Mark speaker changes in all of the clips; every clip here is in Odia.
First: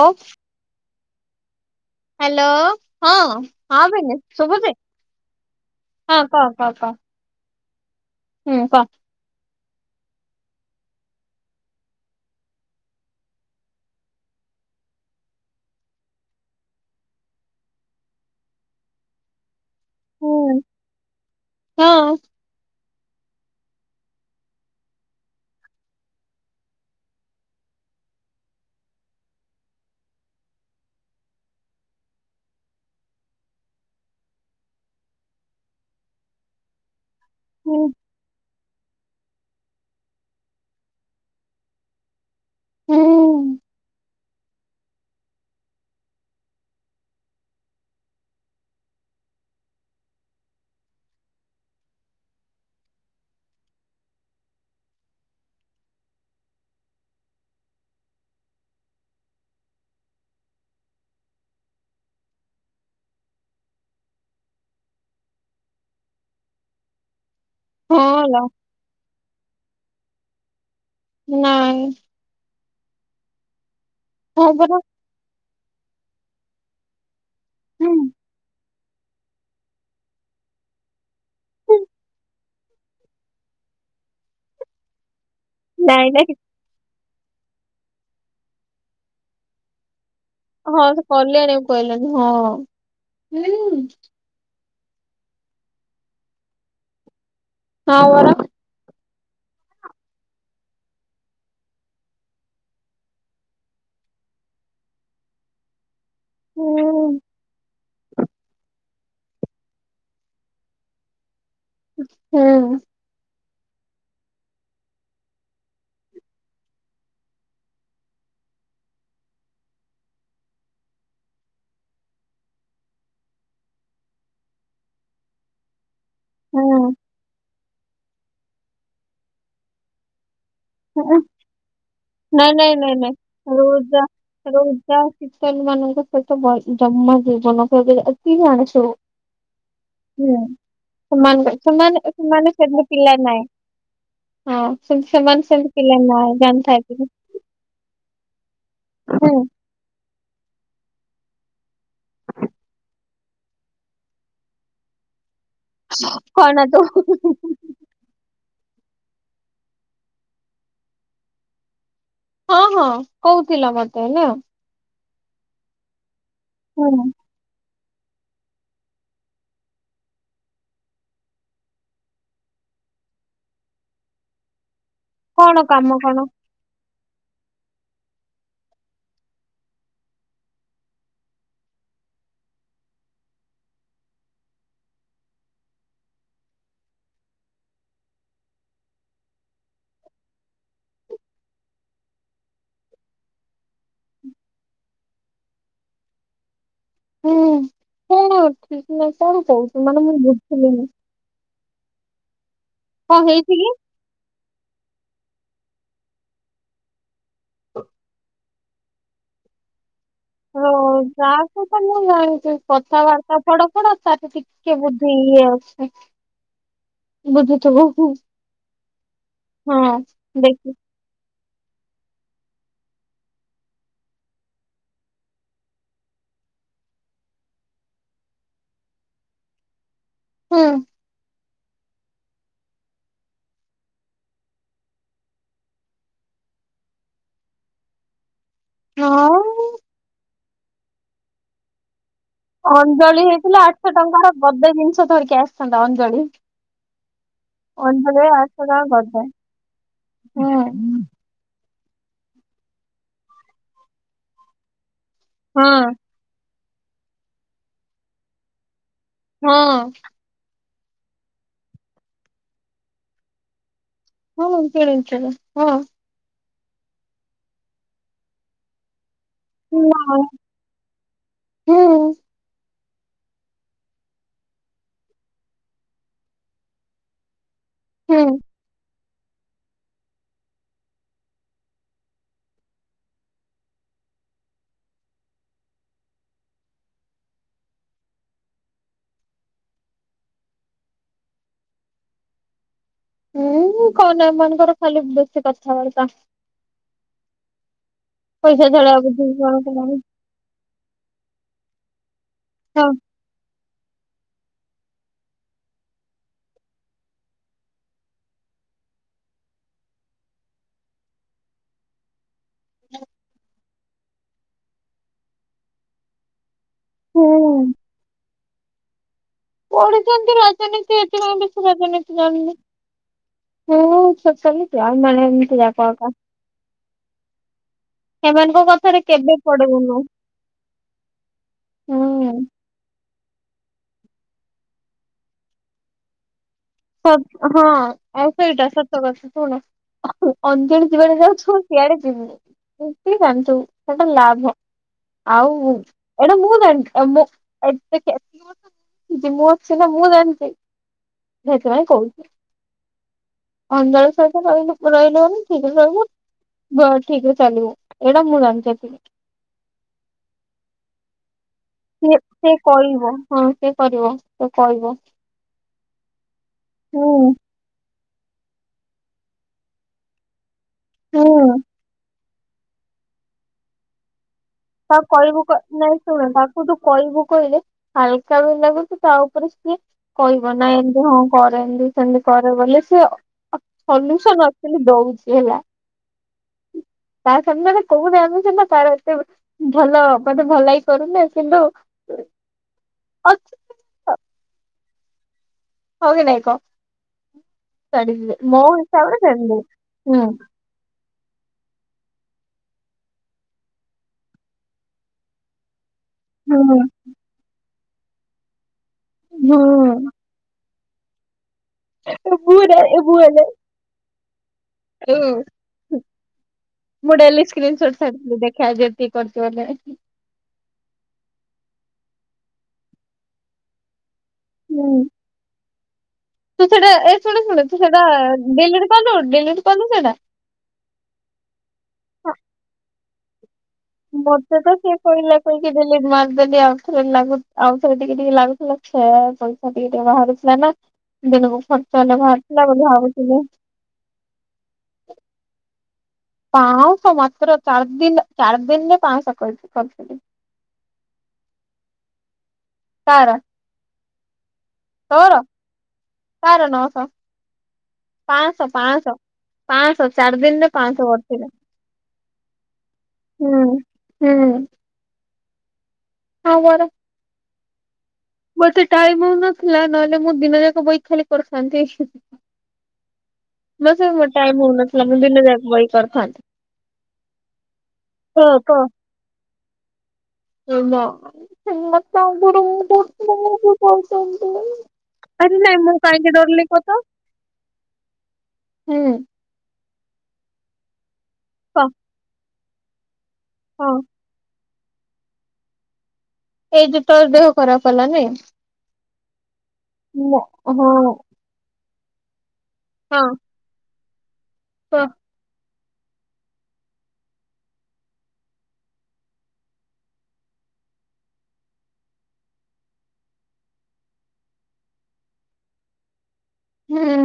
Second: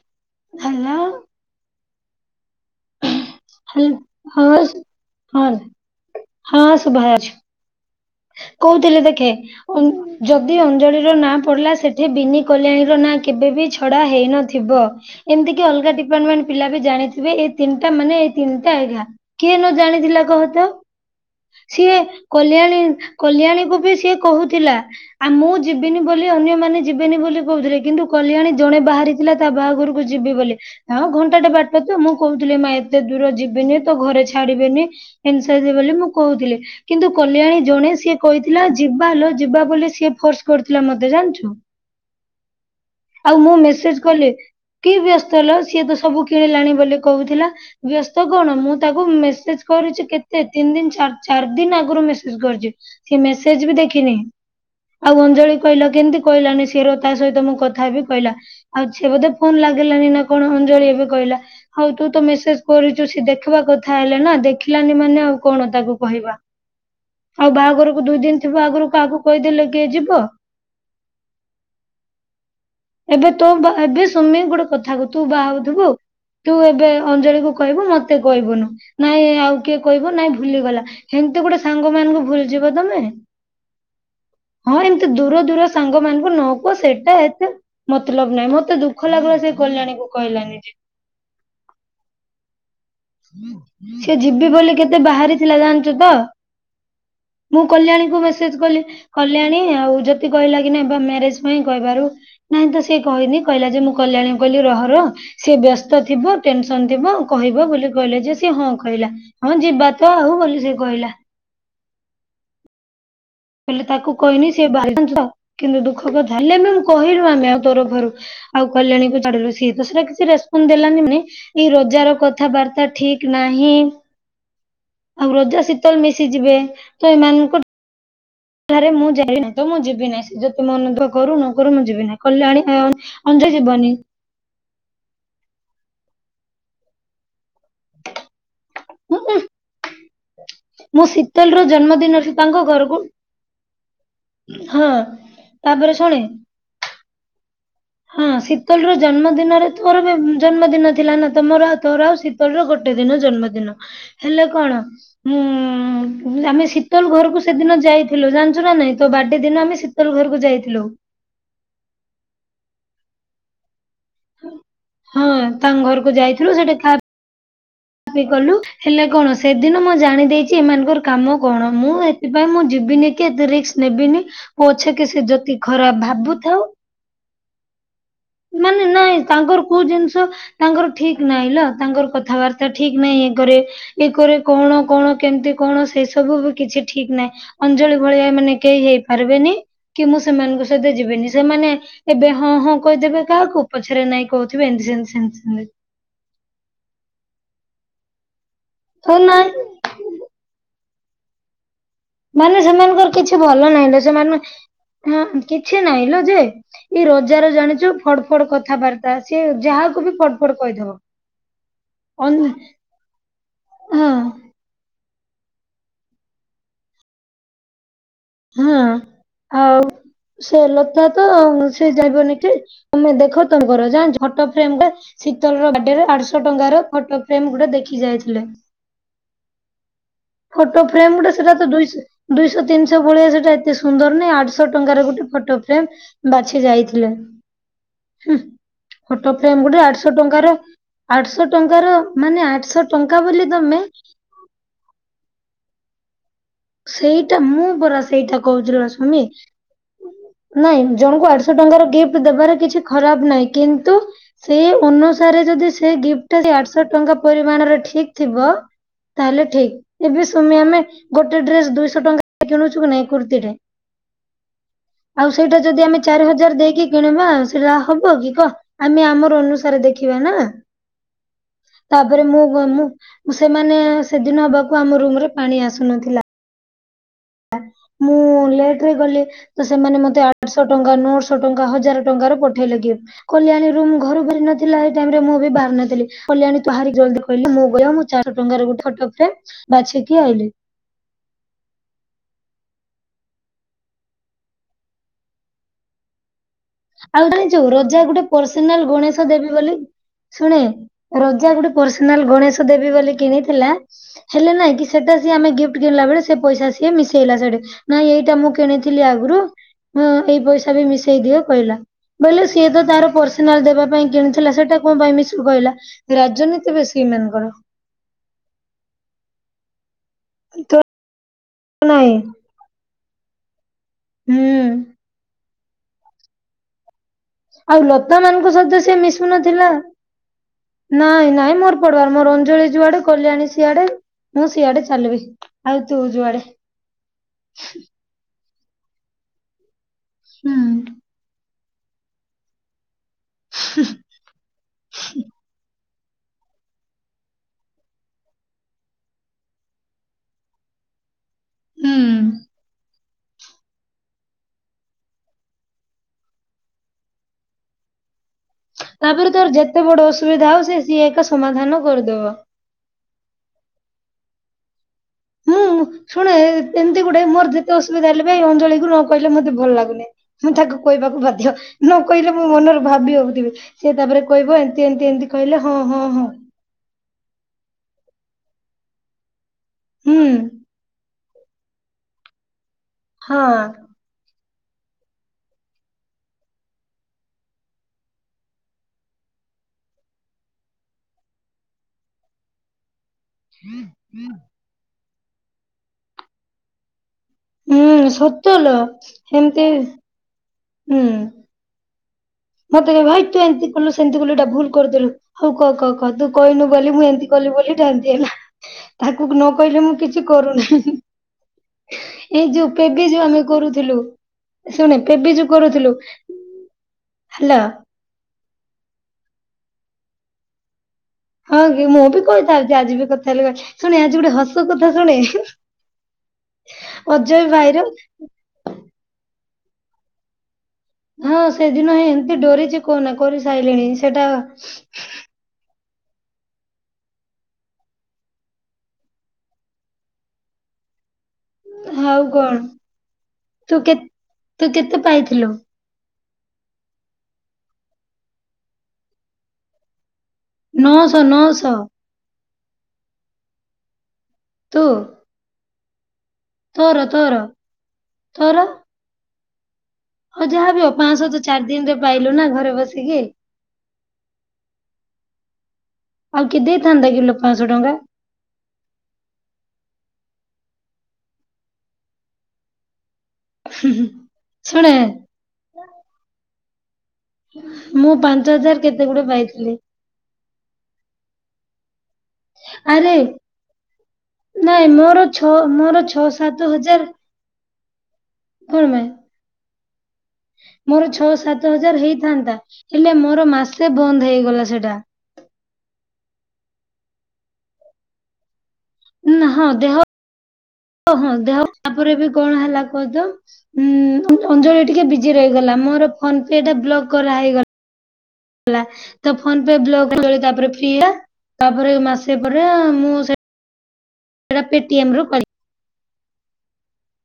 Speaker 1: ଓ
Speaker 2: ହେଲୋଓ
Speaker 1: ହାଲୋ ହଁ ହଁ
Speaker 2: ହେଲା
Speaker 1: ଭାନି
Speaker 2: ହଁ
Speaker 1: ଶୁଭୁଛି
Speaker 2: ସ- ହଁ
Speaker 1: ହଁ କହ କହ କହ ହୁଁ କହ
Speaker 2: କହୁଥିଲେ ଦେଖେ ଯଦି ଅଞ୍ଜଳିର ନାଁ ପଡ଼ିଲା ସେଠି ବିିନି କଲ୍ୟାଣୀର ନାଁ କେବେ ବି ଛଡ଼ା ହେଇନଥିବ। ଏମିତି କି ଅଲଗା ଡିପାର୍ଟମେଣ୍ଟ ପିଲା ବି ଜାଣିଥିବେ ଏଇତିନିଟା ମାନେ ଏଇ ତିନଟା ଏଘା କିଏ ନ ଜାଣି ଥିଲା କହ
Speaker 1: ହୁଁ
Speaker 2: ତ
Speaker 1: ହଁ
Speaker 2: ସିଏ କଲ୍ୟାଣୀ କଲ୍ୟାଣୀ କୁ ବି ସିଏ କହୁଥିଲା। ଆ ମୁଁ ଯିବିନି ବୋଲି ଅନ୍ୟମାନେ ଯିବେନି ବୋଲି କୋଉଥିଲେ କିନ୍ତୁ କଲ୍ୟଣୀ ଜଣେ ବାହାରି ଥିଲା ତା ବାହାଘରୁକୁ ଯିବି ବୋଲେ ନା ମ ଘଣ୍ଟାଟେ ବାଟ ତ ମୁଁ କୋଉଥିଲି ଏ ମା ଏତେ ଦୂର ଯିବିନି ତୋ ଘରେ ଛାଡ଼ିବେନି। ଏନ୍ସାଇଜି ବୋଲି ମୁଁ କୋହୁଥିଲେ କିନ୍ତୁ କଲ୍ୟାଣୀ
Speaker 1: ହୁଁ
Speaker 2: ଜଣେ ସିଏ କଇଥିଲା ଯିବା ଲୋ ଯିବା ବୋଲି ସିଏ ଫୋର୍ସ କରିଥିଲା ମତେ ଜାଣିଚୁ। ଆଉ ମୁଁ
Speaker 1: ହୁଁ
Speaker 2: ମେସେଜ୍ କଲି। କିଏ ବ୍ୟସ୍ତ ଲୋ ସିଏ ତ ସବୁ କିଣିଲାଣି ବୋଲି କୋହୁଥିଲା। ବ୍ୟସ୍ତ କଣ ମୁଁ ତାକୁ ମେସେଜ୍ କରିଚି କେତେ ତିନି ଦିନ୍ ଚାର ଚାର ଦିନ୍ ଆଗୁରୁ ମେସେଜ୍ କରିଚି। ସିଏ ମେସେଜ ବି ଦେଖିନି। ଆଉ ଅଞ୍ଜଳି କହିଲା କେମତି କଇଲାନି ସିର ତା ସହିତ ମୁଁ କଥା ବିି କଇଲା ଆଉ ସିଏ ବୋଧେ ଫୋନ୍ ଲାଗିଲାନି ନା କଣ ଅଞ୍ଜଳି ଏବେ କଇଲା। ହଉ ତୁ ତ ମେସେଜ୍ କରିଚୁ ସିଏ ଦେଖିବା କଥା ହେଲେ ନା ଦେଖିଲାନି ମାନେ ଆଉ କଣ ତାକୁ କହିବା। ଆଉ ବାଘରକୁ ଦୁଇ
Speaker 1: ହଁ
Speaker 2: ଦିନ୍
Speaker 1: ଲୋ
Speaker 2: ଥିବା ଆଗୁରୁ କାଆକୁ କଇଦେଲେ କିଏ ଯିବ।
Speaker 1: ନାଁଇ
Speaker 2: ଏବେ ତୋ ଏବେ ସୁମି
Speaker 1: ହଁ
Speaker 2: ଗୋଟେ
Speaker 1: ପରା
Speaker 2: କଥା କ ତୁ ବାହୁଉଥିବୁ ତୁ ଏବେ ଅଞ୍ଜଳି କୁ କହିବୁ
Speaker 1: ହୁଁ
Speaker 2: ମତେ କହିବୁନୁ। ନାଇଁ ଆଉ କିଏ କଇବ ନାଇଁ ଭୁଲିଗଲା ହେମତି ଗୋଟେ
Speaker 1: ହୁଁ,
Speaker 2: ସାଙ୍ଗ ମାନଙ୍କୁ ଭୁଲ ଯିବ ତମେ ହଁ ଏମତି ଦୂର ଦୂର ସାଙ୍ଗ
Speaker 1: ନାଇଁ
Speaker 2: ମାନଙ୍କୁ
Speaker 1: ନାଇଁ
Speaker 2: ନ ଓ ସେଟା ଏତେ ମତ୍ଲବ ନାଇଁ ମତେ ଦୁଃଖ ଲାଗିଲା ସେ କଲ୍ୟାଣୀ କଥା
Speaker 1: ହଁ ସେ କଲ୍ୟାଣି କୁ କଇଲାଣିି ହଁ ଉଁ
Speaker 2: ସେ ଯିବି ବୋଲି କେତେ ବାହାରିଥିଲା ଜାଣଚୁ ତ ମୁଁ
Speaker 1: ହଁ
Speaker 2: କଲ୍ୟାଣୀକୁ
Speaker 1: ପରା
Speaker 2: ମେସେଜ୍ କଲି କଲ୍ୟାଣୀ ଆଉ ଜ୍ୟୋତି କଇଲା କି ନେବ ମ୍ୟାରେଜ ପାଇଁ କହିବାରୁ ନାଇଁ ତ ସିଏ କହିନି କହିଲା ଯେ ମୁଁ କଲ୍ୟାଣୀ କୁ କଇଲି ରହ ରହ ସିଏ ବ୍ୟସ୍ତ ଥିବ
Speaker 1: ହୁଁ
Speaker 2: ଟେନସନ ଥିବ କହିବ ବୋଲି କଇଲେ ଯେ ସିଏ ହଁ। କଇଲା ହଁ ଯିବା ତ ଆଉ ବୋଲି ସେ କଇଲା।
Speaker 1: ହୁଁ।
Speaker 2: ହେଲେ ତାକୁ କଇନି ସିଏ ବାରି କିନ୍ତୁ ଦୁଃଖ କଥା ହେଲେ ବି ମୁଁ କହିଲୁ ଆମେ ଆଉ ତୋରୋ ଘରୁ ଆଉ କଲ୍ୟାଣୀ କୁ ଛାଡ଼େ ଲୋ ସିଏ ତ ସେଟା କିଛି ରେସପନ୍ ଦେଲାନି ମାନେ ଏଇ ରୋଜାର କଥାବାର୍ତ୍ତା ଠିକ୍ ନାହିଁ ଆଉ ରଜା ସେ ତେଲ୍ ମିଶି ଯିବେ
Speaker 1: ହୁଁ
Speaker 2: ତ ଏମାନଙ୍କୁ ମୁଁ ଯାଇପାଇବି ନାଇଁ ତ ମୁଁ ଯିବି ନାଇଁ ଯେତେ ମନଦୁଃଖ
Speaker 1: ହୁଁ,
Speaker 2: କରୁ ନ କରୁ ମୁଁ ଯିବି ନେଇ କଲ୍ୟାଣୀ ଅନ୍ ଅଞ୍ଜୟ ଯିବନି।
Speaker 1: ଯୋଉ ଉଜା କୀର୍ତନୀ ମାନଙ୍କୁ ସହିତ ମଲ ଜମା ଜିବୁନୁ ସିଏ କଇଲା ଏତିକି ଆଣିଛୁ
Speaker 2: ଉଁ ଉଁ
Speaker 1: ହୁଁ।
Speaker 2: ମୁଁ ଶୀତଲ
Speaker 1: ସମାନଙ୍କ
Speaker 2: ର ଜନ୍ମଦିନରେ
Speaker 1: ସେମାନେ
Speaker 2: ତାଙ୍କ
Speaker 1: ସେମ୍ତି
Speaker 2: ଘରକୁ
Speaker 1: ପିଲା ନାଇଁ ହଁ ସେ-ସେମାନେ ସେ
Speaker 2: ତାପରେ
Speaker 1: ପିଲା
Speaker 2: ଶୁଣେ
Speaker 1: ନାଇଁ ଜାଣିଥା ଏତିକି।
Speaker 2: ହଁ ଶୀତଲର ଜନ୍ମଦିନରେ ତୋର ବି ଜନ୍ମଦିନ ଥିଲା ନା ତମର ତୋରୋ ଆଉ ଶୀତଳର ଗୋଟେ ଦିନ ଜନ୍ମଦିନ ହେଲେ କଣ ମୁଁ ଉଁ
Speaker 1: କଣ
Speaker 2: ଆମେ
Speaker 1: ତୁ
Speaker 2: ଶୀତଲ ଘରୁକୁ ସେଦିନ ଯାଇ। ଥିଲୁ ଜାଣଚୁ ନା ନାଇଁ ତୋ ବାର୍ଡେ ଦିନ ଆମେ ଶୀତଲ ଘରୁକୁ ଯାଇଥିଲୁ।
Speaker 1: ହଁ ହଁ କୋହୁଥିଲ ମତେ ନା
Speaker 2: ହଁ ତାଙ୍କ ଘରୁକୁ ଯାଇଥିଲୁ ସେଠି
Speaker 1: ହୁଁ
Speaker 2: ଖାଇଆ ପି କଲୁ। ହେଲେ କଣ ସେଦିନ ମୁଁ ଜାଣି ଦେଇେଚି ଏମାନଙ୍କର କାମ କଣ ମୁଁ ଏଥିପାଇଁ ମୁଁ ଯିବିନି କି ଏତେ ରିକ୍ସ ନେବିନି ପଛେକେ ସେ ଯୋତି
Speaker 1: କଣ କାମ
Speaker 2: ଖରାପ
Speaker 1: କଣ
Speaker 2: ଭାବୁଥାଉ ମାନେ ନାଇଁ ତାଙ୍କର କୋଉ ଜିନଷ ତାଙ୍କର ଠିକ୍ ନାଇଁ ଲା ତାଙ୍କର କଥାବାର୍ତ୍ତା ଠିକ ନାଇଁ ଏକରେ ଏକରେ କଣ କଣ କେମତି କଣ ସେ ସବୁ ବି କିଛି ଠିକ୍ ନାଇଁ ଅଞ୍ଜଳି ଭଳିଆ ଏମାନେ କେହି ହେଇପାରିବେନି କି ମୁଁ ସେମାନଙ୍କ ସହିତ ଯିବିନି ସେମାନେ ଏବେ ହଁ ହଁ। କଇଦେବେ କାହାକୁ ପଛରେ ନାଇଁ କୋଉଥିବେ ଏମତି ସେମତି ସେମିତି ସେମିତ୍
Speaker 1: ହୁଁ କଣ ଠିକ୍ ନାଇଁ ତୋର କୋଉ ମାନେ ମୁଁ ବୁଝିଲିିନି।
Speaker 2: ମାନେ ସେମାନଙ୍କର
Speaker 1: କଣ
Speaker 2: କିଛି
Speaker 1: ହେଇଛି
Speaker 2: ଭଲ
Speaker 1: କି
Speaker 2: ନାଇଁ ନା ସେମନେ ହଁ କିଛି ନାଇଁ ଲୋ ଯେ ଏଇ ରୋଜାର ଜାଣିଚୁ ଫଡ୍ ଫଡ୍ କଥାବାର୍ତ୍ତା ତା ସିଏ ଯାହାକୁ ବି ଫଡ୍ ଫଡ୍
Speaker 1: ହ
Speaker 2: କହିଦବ
Speaker 1: ଯାହାକୁ ତ ମୁ
Speaker 2: ଅନ୍
Speaker 1: କଥାବାର୍ତ୍ତା ଫଡ଼ ଫଡ଼
Speaker 2: ହଁ
Speaker 1: ତାଠୁ ଟିକେ କେ ବୁଦ୍ଧି ଇଏ ଅଛି ବୁଝୁୁଥୁବୁ
Speaker 2: ହଁ ଆ
Speaker 1: ଦେଖି
Speaker 2: ସେଲ ତ ତ ସେ ଯାଇବନିିକି ତମେ ଦେଖ ତମର ଯା ଝଟ ଫ୍ରେମ ଟେ ଶୀତଳ ର ବାଡେରେ ଆଠଶହ ଟଙ୍କା ର ଫଟୋ ଫ୍ରେମ ଗୁଟେ ଦେଖି ଯାଇଥିଲେ।
Speaker 1: ହୁଁ
Speaker 2: ଫୋଟୋ ଫ୍ରେମ୍ ଟା ସେଟା ଦୁଇ ଦୁଇଶହ ତିନିଶହ ଭଳିଆ ସେଟା ଏତେ ସୁନ୍ଦର ନାହିଁ ଆଠଶହ ଟଙ୍କାର ଗୋଟେ ଫଟୋ ଫ୍ରେମ୍ ବାଛି ଯାଇଥିଲେ ହୁଁ ଫଟୋ ଫ୍ରେମ୍
Speaker 1: ହଁ
Speaker 2: ଗୋଟେ ଆଠଶହ ଟଙ୍କାର ଆଠଶହ ଟଙ୍କାର। ମାନେ ଆଠଶହ ଟଙ୍କା ବୋଲି ତମେ
Speaker 1: ବଦେ ଜିନିଷ ଧଥରିକି ଆସିଥାନ୍ତା ଅଞ୍ଜଳି।
Speaker 2: ସେଇଟା ମୁଁ ପରା
Speaker 1: ଅଞ୍ଜଳି
Speaker 2: ସେଇଟା
Speaker 1: ଆଠଶହ ଟଙ୍କା
Speaker 2: କହୁଥିଲି ବା ସାମୀ
Speaker 1: ଗଦେ
Speaker 2: ନାଇଁ
Speaker 1: ହୁଁ
Speaker 2: ଜଣଙ୍କୁ ଆଠ୍ ଟଙ୍କାର ଗିଫ୍ଟ ଦେବାର କିଛି ଖରାପ ନାହିଁ କିନ୍ତୁ ସେଇ ଅନୁସାରେ ଯଦି
Speaker 1: ହଁ
Speaker 2: ସେ ଗିଫ୍ଟ ଯଦି ଆଠଶହ ଟଙ୍କା ପରିମାଣରେ ଠିକ୍ ଥିବ ତାହେଲେ
Speaker 1: ହଁ
Speaker 2: ଠିକ୍ ଏବେ ସୁମି ଆମେ। ଗୋଟେ ଡ୍ରେସ ଦୁଇଶହ ଟଙ୍କା କିଣୁଛୁ କି ନାଇଁ କୁର୍ତ୍ତୀଟେ
Speaker 1: ହଁ କିଣିଛୁ
Speaker 2: ଆଉ ସେଇଟା
Speaker 1: ହଁ
Speaker 2: ଯଦି ଆମେ ଗୋ ଚାରି ହଜାର ଦେଇକି କିଣିବା ସେଇଟା ହବ କି କହ ଆମେ ଆମର ଅନୁସାରେ ଦେଖିବା ନା
Speaker 1: ହୁଁ
Speaker 2: ତାପରେ ମୁଁ ମୁ ସେମାନେ ସେଦିନ ହବାକୁ ଆମ ରୁମରେ ପାଣି ଆସେ ଶୁ ନଥିଲା।
Speaker 1: ହୁଁ
Speaker 2: ମୁଁ ଲେଟ୍ ରେ ଗଲି। ତ ସେମାନେ ମତେ ଆଠଶହ ଟଙ୍କା ନଅଶହ ଟଙ୍କା ହଜାର ଟଙ୍କାର ର ପଠେଇଲେ କି? କଲ୍ୟାଣୀ ରୁ ଘରୁ ବା ନଥିଲା ସେଇ ଟାଇ ରେ ମୁଁ ବି ବାହାରି ନଥିଲି କଲ୍ୟାଣୀ ତହାରି ଜଲଦି କହିଲି ମୁଁ ଚାରିଶହ ଟଙ୍କାର ଗୋଟେ ଫଟୋପେ ବାଛକି ଆଇଲେ।
Speaker 1: ହୁଁ କନ ଏମାନାନଙ୍କର ଖାଲି ବେଶୀ କଥାବାର୍ତ୍ତା।
Speaker 2: ଆଉ ଜାଣିଛୁ ରଜା ଗୋଟେ
Speaker 1: ପଇସା
Speaker 2: ପର୍ସନାଲ
Speaker 1: ଝାଡା
Speaker 2: ଗଣେଶ
Speaker 1: ବୁଦ୍ଧି
Speaker 2: ଦେବୀ
Speaker 1: କଣ
Speaker 2: ବୋଲି
Speaker 1: କଲାଣି।
Speaker 2: ଶୁଣେ ରଜା ଗୋଟେ ପର୍ସନାଲ ଗଣେଶ
Speaker 1: ହଁ
Speaker 2: ଦେବୀ ବୋଲି କହିଥିଲା। ହେଲେ ନାଇଁ କି ସେଟା ସି ଆମେ ଗିଫ୍ଟ କିଣିଲା ବଳେ ସେ ପଇସା ସିଏ ମିଶେଇଲା ସେଠେ। ନାଇଁ ଏଇଟା ମୁଁ କିଣିଥିଲି ଆଗରୁ ଏଇ ପଇସା ବି ମିଶେଇ ଦିଅ। କହିଲା ବୋଇିଲେ ସିଏ ତ ତାର ପର୍ସନାଲ ଦେବା ପାଇଁ କିଣିଥିଲା ସେଟା କଣ ପାଇଁ ମିଶୁ କହିଲା। ରାଜନୀତି ବେଶୀ
Speaker 1: ହୁଁ
Speaker 2: ଏମାନଙ୍କର।
Speaker 1: ପଢିଛନ୍ତି
Speaker 2: ତ
Speaker 1: ରାଜନୀତି ଏଥିପାଇଁ ବେଶୀ
Speaker 2: ନାଇଁ
Speaker 1: ରାଜନୀତି ଜନିଁ। ସ
Speaker 2: ହୁଁ
Speaker 1: ସଲି ମାନେତି [unintelligible]
Speaker 2: ଆଉ ଲତା ମାନଙ୍କୁ ସହିତ ସେ ମିଶୁ
Speaker 1: କେବେ
Speaker 2: ନଥିଲା।
Speaker 1: ପଡିବୁନୁ
Speaker 2: ନାଇଁ ନାଇଁ ମୋର ପଡିବାର
Speaker 1: ହୁଁ
Speaker 2: ମୋର ଅଞ୍ଜଳି। ଯୁଆଡେ କଲଣୀ ସିଆଡେ ମୁଁ ସିଆଡେ ଚାଲିବି ଆଉ ତୁ ଯୁଆଡେ।
Speaker 1: ସବ ହଁ। ଆଉ ସେଇଟା ସତ ବର୍ଷ ଶୁଣ
Speaker 2: ହୁଁ
Speaker 1: ଅଞ୍ଜଳି ଯିବାଡେ ଯାଉଛୁ ସିଆଡେ ଯିବୁନି। ନି ଯନ୍ତୁ ସେଟା ଲାଭ ଆଉ। ଏଟା ମୁଁଣ୍ଟେ ମୁଁ ଏ ମୁଁର୍ଷ ନା ମୁଁଣ୍ଟେ। ସେଥିପାଇଁ
Speaker 2: ହୁଁ।
Speaker 1: କହୁଛି ଅନ୍ଧାର ସହିତ ରହିଲୁ ରହିଲୁନି ଠିକ ରହିଲୁ। ବ ଠିକେ ଚାଲିବୁ ଏଇଟା ମୁଁ ଜାଣିଥିଲି।
Speaker 2: ତାପରେ ତୋର ଯେତେ ବଡ ଅସୁବିଧା ହଉ ସେ ସିଏ ଏକା ସମାଧାନ
Speaker 1: ସେ
Speaker 2: କରିଦବ।
Speaker 1: ସେ କହିବ ହଁ ସେ କରିବ ସେ କହିବ।
Speaker 2: ମୁଁ ଶୁଣେ ଏମିତି ଗୋଟେ
Speaker 1: ହୁଁ
Speaker 2: ମୋର ଯେତେ ଅସୁବିଧା ହେଲେଇ ଅଞଳିକୁ ନ କହିଲେ ମତେ ଭଲ ଲାଗୁନି। ମୁଁ ତାକୁ କହିବାକୁ
Speaker 1: ହୁଁ
Speaker 2: ବାଧ୍ୟ ନ କହିଲେ ମୋ ମନରୁ ଭାବି ହଉଥିବି ସେ ତାପରେ କହିବ
Speaker 1: ତା
Speaker 2: ଏମିତି ଏମିତି
Speaker 1: କହିବୁ
Speaker 2: କହିଲେ ହଁ
Speaker 1: ନାଇଁ
Speaker 2: ହଁ
Speaker 1: ଶୁଣ
Speaker 2: ହଁ
Speaker 1: ତାକୁ ତୁ କହିବୁ କହିଲେ ହାଲକା ବି ଲାଗୁଛି ତା ଉପରେ
Speaker 2: ହୁଁ।
Speaker 1: କହିବ ନା ଏମତି ହଁ କରେ ଏମତି ସେମତି କରେ ବୋଲି ସେ
Speaker 2: ହଁ
Speaker 1: ଅନୁଷ ନଥିଲି ଦଉଛି ହେଲା। ତା ସମ କହୁ ଦେ ଆମ ସେ ନା ତାର ଏତେ ଭଲ ମତେ ଭଲ ହଇ କରୁନେ କିନ୍ତୁ
Speaker 2: [inaudible]
Speaker 1: ହଁ କି ନାଇ କହ।
Speaker 2: ହୁଁ
Speaker 1: [unintelligible] ମୋ
Speaker 2: ସତଲୋ
Speaker 1: ହିସାବରେ
Speaker 2: ଏମିତି
Speaker 1: ସେମିତି।
Speaker 2: ହୁଁ। ମତେ ହେ ଭାଇ ତୁ ଏମିତି କଲୁ ସେମିତି କଲୁ ଏଟା ଭୁଲ କରିଦେଲୁ ହଉ କହ କହ କହ ତୁ କହିନୁ
Speaker 1: ହୁଁ।
Speaker 2: ବୋଲି ମୁଁ ଏମିତି। କଲି ବୋଲି ଜାନ୍ତି ହେଲା। ତାକୁ ନ
Speaker 1: ହୁଁ।
Speaker 2: କହିଲେ ମୁଁ କିଛି କରୁନାହିଁ। ଏଇ
Speaker 1: ମୁଁ
Speaker 2: ଯୋଉ
Speaker 1: ରେ
Speaker 2: ପେବି
Speaker 1: ମୁଁ
Speaker 2: ଯୋ
Speaker 1: ହେଲେ
Speaker 2: ଆମେ କରୁଥିଲୁ। ଶୁଣେ ପେବି ଯୋ କରୁଥିଲୁ।
Speaker 1: ମୁଁ ଡେଲି
Speaker 2: ହାଲୋ।
Speaker 1: ସ୍କ୍ରିନ୍ସଟ ଛାଡୁଥିଲି। ଦେଖେ ଆଜି ଏତିକି କରିଛି ବୋଲି।
Speaker 2: ହଁ କି ମୁଁ ବି କହିଥାଉଛି, ଆଜି ବି କଥା ହେଲେ ଶୁଣେ ଆଜି ଗୋଟେ ହସ କଥା
Speaker 1: ହୁଁ।
Speaker 2: ଶୁଣେ।
Speaker 1: ତୁ ସେଇଟା ଏ
Speaker 2: ଅଜୟ
Speaker 1: ଶୁଣେ ଶୁଣେ
Speaker 2: ଭାଇର
Speaker 1: ତୁ ସେଇଟା ଡିଲିଟ୍ କଲୁ ଡିଲିଟ୍ କଲୁ ସେଇଟା।
Speaker 2: ହଁ ସେଦିନ ହିଁ ଏମିତି ଡରିଛି କହନା କରି ସାଇଲିଣି।
Speaker 1: ମତେ ତ ସିଏ କହିଲା। ପକି ଦେଲି ମାରିଦେଲି ଆଉଥରେ ଲ ଆଉଥରେ ଟିକେ ଟିକେ ଲାଗୁଥିଲା ସେ ସେ ଟିକେ ଟିକେ ବାହାରୁଥିଲା ନା ଦିନକୁ ଖର୍ଚ୍ଚ ହେଲେ
Speaker 2: ଆଉ କଣ
Speaker 1: ବାହାରାରୁଥିଲା ବୋଲି ଭାବୁଥିଲି।
Speaker 2: ତୁ କେତ ତୁ କେତେ ପାଇଥିଲୁ।
Speaker 1: ପାଁଶହ ମାତ୍ର ଚାରି ଦିନ ଚାରି ଦିନରେ ପାଁଶହ କରି କରିଥିଲି।
Speaker 2: ନଅଶହ ନଅଶହ।
Speaker 1: ତାର।
Speaker 2: ତୁ?
Speaker 1: ତୋର କାହାର
Speaker 2: ତୋର
Speaker 1: ନଅଶହ
Speaker 2: ତୋର ତୋର
Speaker 1: ପାଁଶହ ପାଁଶହ ପାଁଶହ। ଚାରି
Speaker 2: ହଉ
Speaker 1: ଦିନରେ
Speaker 2: ଯାହାବି ହଉ ପାଁଶହ ତ
Speaker 1: କରିଥିଲେ
Speaker 2: ଚାରି ଦିନରେ ପାଇଲୁ ନା ଘରେ ବସିକି।
Speaker 1: ହୁଁ ହୁଁ।
Speaker 2: ଆଉ କିଏ ଦେଇଥାନ୍ତା କିିଲୋ ପାଞ୍ଚଶହ ଟଙ୍କା?
Speaker 1: ମୋତେ ଟାଇମ ହଉନଥିଲା, ନହେଲେ ମୁଁ ଦିନ ଯାକ ବଇକି ଖାଲି କରିଥାନ୍ତି।
Speaker 2: [inaudible]
Speaker 1: ମ ସେ ଟାଇମ
Speaker 2: ଶୁଣେ
Speaker 1: ହଉନଥିଲା, ମୁ ଦିନ ଯାକ ବଇକି କରଥାନ୍ତି।
Speaker 2: ମୁଁ ପାଞ୍ଚ
Speaker 1: ତ
Speaker 2: ହଜାର କେତେ ଗୁଟେ ପାଇଥିଲି।
Speaker 1: [unintelligible] ଆରେ ନାଇ
Speaker 2: ଆରେ ନାଇଁ ମୋର ଛଅ
Speaker 1: ମୁଁ
Speaker 2: ମୋର ଛଅ
Speaker 1: କାଇଁକି ଦରିଲି
Speaker 2: ସାତ
Speaker 1: କହ ତ?
Speaker 2: ହଜାର କଣ ପାଇଁ
Speaker 1: ହୁଁ
Speaker 2: ମୋର ଛଅ ସାତ
Speaker 1: କହ
Speaker 2: ହଜାର ହେଇଥାନ୍ତା ହେଲେ ମୋର
Speaker 1: ହଁ
Speaker 2: ମାସେ ବନ୍ଦ ହେଇଗଲା ସେଟା।
Speaker 1: ଏଇ ଯୋ ତୋର ଦେହ ଖରାପ ହେଲା ନେଇ?
Speaker 2: ନା ହଁ ଦେହ ହଁ ଦେହ ତାପରେ ବି କଣ ହେଲା କୁହତ
Speaker 1: ହଁ
Speaker 2: ହୁଁ ଅଞ୍ଜଳି
Speaker 1: ପ
Speaker 2: ଟିକେ ବିଜି ରହିଗଲା। ମୋର ଫୋନ ପେଟା ବ୍ଲକ୍ କରାହେଇଗ ଲା ତ ଫୋନ ପେ ବ୍ଲକ ତାପରେ ଫ୍ରି ତାପରେ ମାସେ ପରେ ମୁଁ ସେ ପେଟିମ୍ରୁ କଲି।
Speaker 1: ହୁଁ।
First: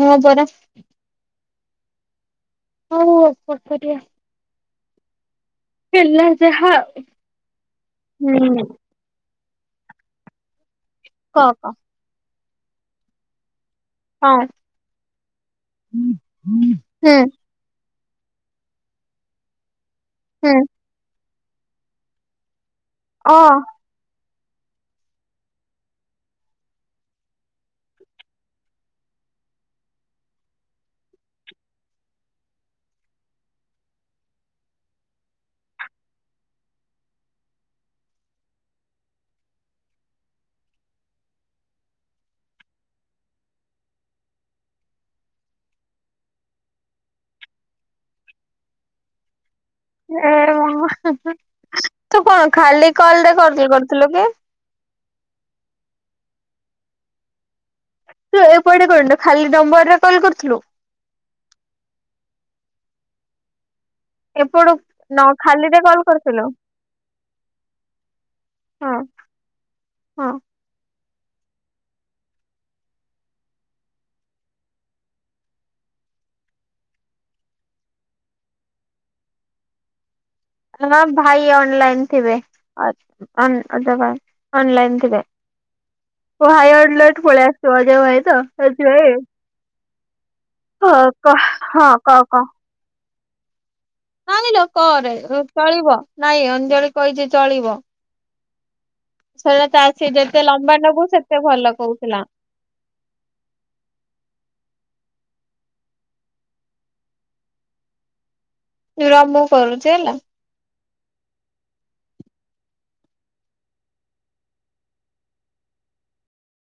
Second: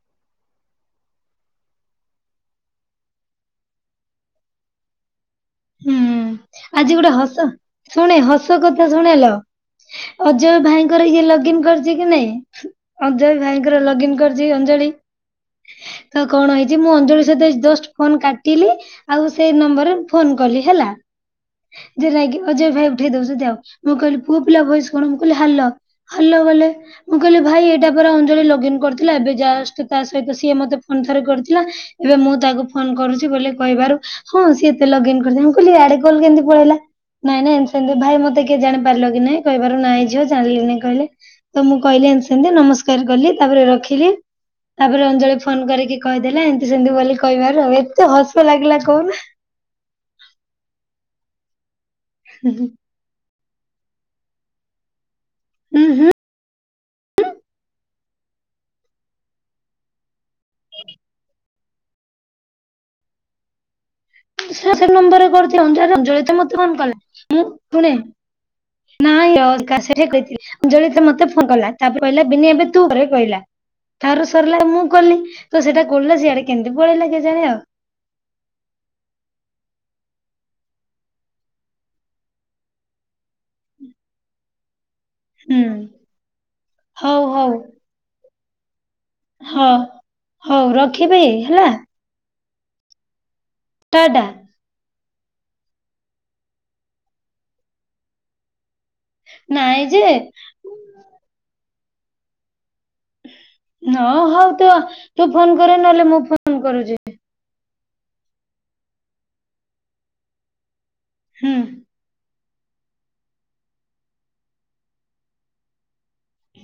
Speaker 1: ହଁ ପରା। ହଉ ଆଉ କଣ କରିବା।
Speaker 2: ହୁଁ
Speaker 1: ଯାହା
Speaker 2: ଆଜି ଗୋଟେ ହସ- ଶୁଣେ ହସ
Speaker 1: ହୁଁ
Speaker 2: କଥା ଶୁଣେଲୋ ଅଜୟ ଭାଇଙ୍କର ଇଏ
Speaker 1: କ
Speaker 2: ଲଗଇନ
Speaker 1: କ
Speaker 2: କରି କି ନାଇଁ ଅଜୟ ଭାଇଙ୍କର ଲ
Speaker 1: ହଁ
Speaker 2: କରିଛି ଅଞ୍ଜଳି। ତ କଣ ହେଇଛି ମୁଁ
Speaker 1: ହୁଁ
Speaker 2: ଅଞ୍ଜଳି ଜଷ୍ଟ ଫୋନ କାଟିଲି ଆଉ ସେଇ ନମ୍ବରରେ ଫୋନ କଲି
Speaker 1: ହୁଁ
Speaker 2: ହେଲା। ଯେ ନାଇକି ଅଜୟ ଭାଇ ଉଠେଇ
Speaker 1: ଅ
Speaker 2: ଦଉଛନ୍ତି ଆଉ, ମୁଁ କହିଲି ପୁଅ ପିଲା ଭୟସ କଣ ମୁଁ କହିଲି ହାଲୋ। ହଲୋ ଭଲେ। ମୁଁ କହିଲି ଭାଇ ଏଇଟା ପରା ଅଞ୍ଜଳି ଲଗ୍ଇନ କରିଥିଲା। ଏବେ ଯାଷ୍ଟ ତା ସହିତ ସିଏ ମତେ ଫୋନ ଥରେ କରିଥିଲା। ଏବେ ମୁଁ ତାକୁ ଫୋନ କରୁଛି ବୋଲି କହିବାରୁ ହଁ ସିଏତ ଲଗଇନ୍ କହି ଆଡେ କଲ କେମି ପଳେଇଲା। ନାଇଁ ନାଇଁ ସେମିତି ଭାଇ ମତେ କିଏ ଜାଣିପାରିଲ କି ନାଇଁ କହିବାରୁ ନାାଇଁ ଯିଅ ଜାଣିଲିଁ କହିଲେ। ତ ମୁଁ କହିଲି ଏତି ସେମତି ନମସ୍କାର କଲି ତାପରେ ରଖିଲି। ତାପରେ ଅଞ୍ଜଳି ଫୋନ କରିକି କହିଦେଲା ଏମିତି ସେମିତି ବୋଲି କହିବାରୁ ଆଉ ଏତେ ହସ ଲାଗିଲା କହନା।
Speaker 1: ଏ ମ ତୁ କଣ ଖାଲି କଲରେ କରି କରିଥିଲୁ କି।?
Speaker 2: ହୁଁ ହୁଁ।
Speaker 1: ତୁ ଏପଟେ କରନୁ ଖାଲି ନମ୍ବର ରେ କଲ୍ କରିୁଥିଲୁ? ଏପଟୁ ନ
Speaker 2: [unintelligible]
Speaker 1: ଖାଲିରେ କଲ୍ କରିଥିଲୁ
Speaker 2: ମୁଁ ଶୁଣେ
Speaker 1: ହଁ
Speaker 2: [unintelligible]
Speaker 1: ହଁ
Speaker 2: ଜଳିତ ମତେ ଫଲା ତାପରେ କହିଲା ବିିନି ଏବେ ତୁ ଘରେ କହିଲା। ଥାରୁ ସରିଲା ମୁଁ କଲି ତ ସେଇଟା କିଲା ସିଆଡେ କେମିତି ପଳେଇଲା କେ ଜାଣି ଆଉ।
Speaker 1: ଭାଇ ଅନଲାଇନ୍ ଥିବେ [unintelligible] ଅନଲାଇନ୍ ଥିବେ।
Speaker 2: ହୁଁ ହଉ ହଉ
Speaker 1: [unintelligible]
Speaker 2: ହଁ। ହଉ
Speaker 1: କ
Speaker 2: ରଖିବି
Speaker 1: କ
Speaker 2: ହେଲା
Speaker 1: ହଁ କହ କହ।
Speaker 2: ଟାଟା।
Speaker 1: କହିଲ କରେ ଚଳିବ ନାଇଁ ଅଞ୍ଜଳି କହିଛି ଚଳିବ। ଶ
Speaker 2: ନାଇଁ ଯେ
Speaker 1: ଆସି ଯେତେ ଲମ୍ବା ଲବୁ ସେତେ ଭଲ କହୁଥିଲା।
Speaker 2: ହଁ ହଉ ତୁ ତୁ ଫୋନ କରରେ ନହେଲେ ମୁଁ ଫୋନ କରୁଛି।
Speaker 1: ର ମୁ କରୁଛି ହେଲା।
Speaker 2: ହୁଁ।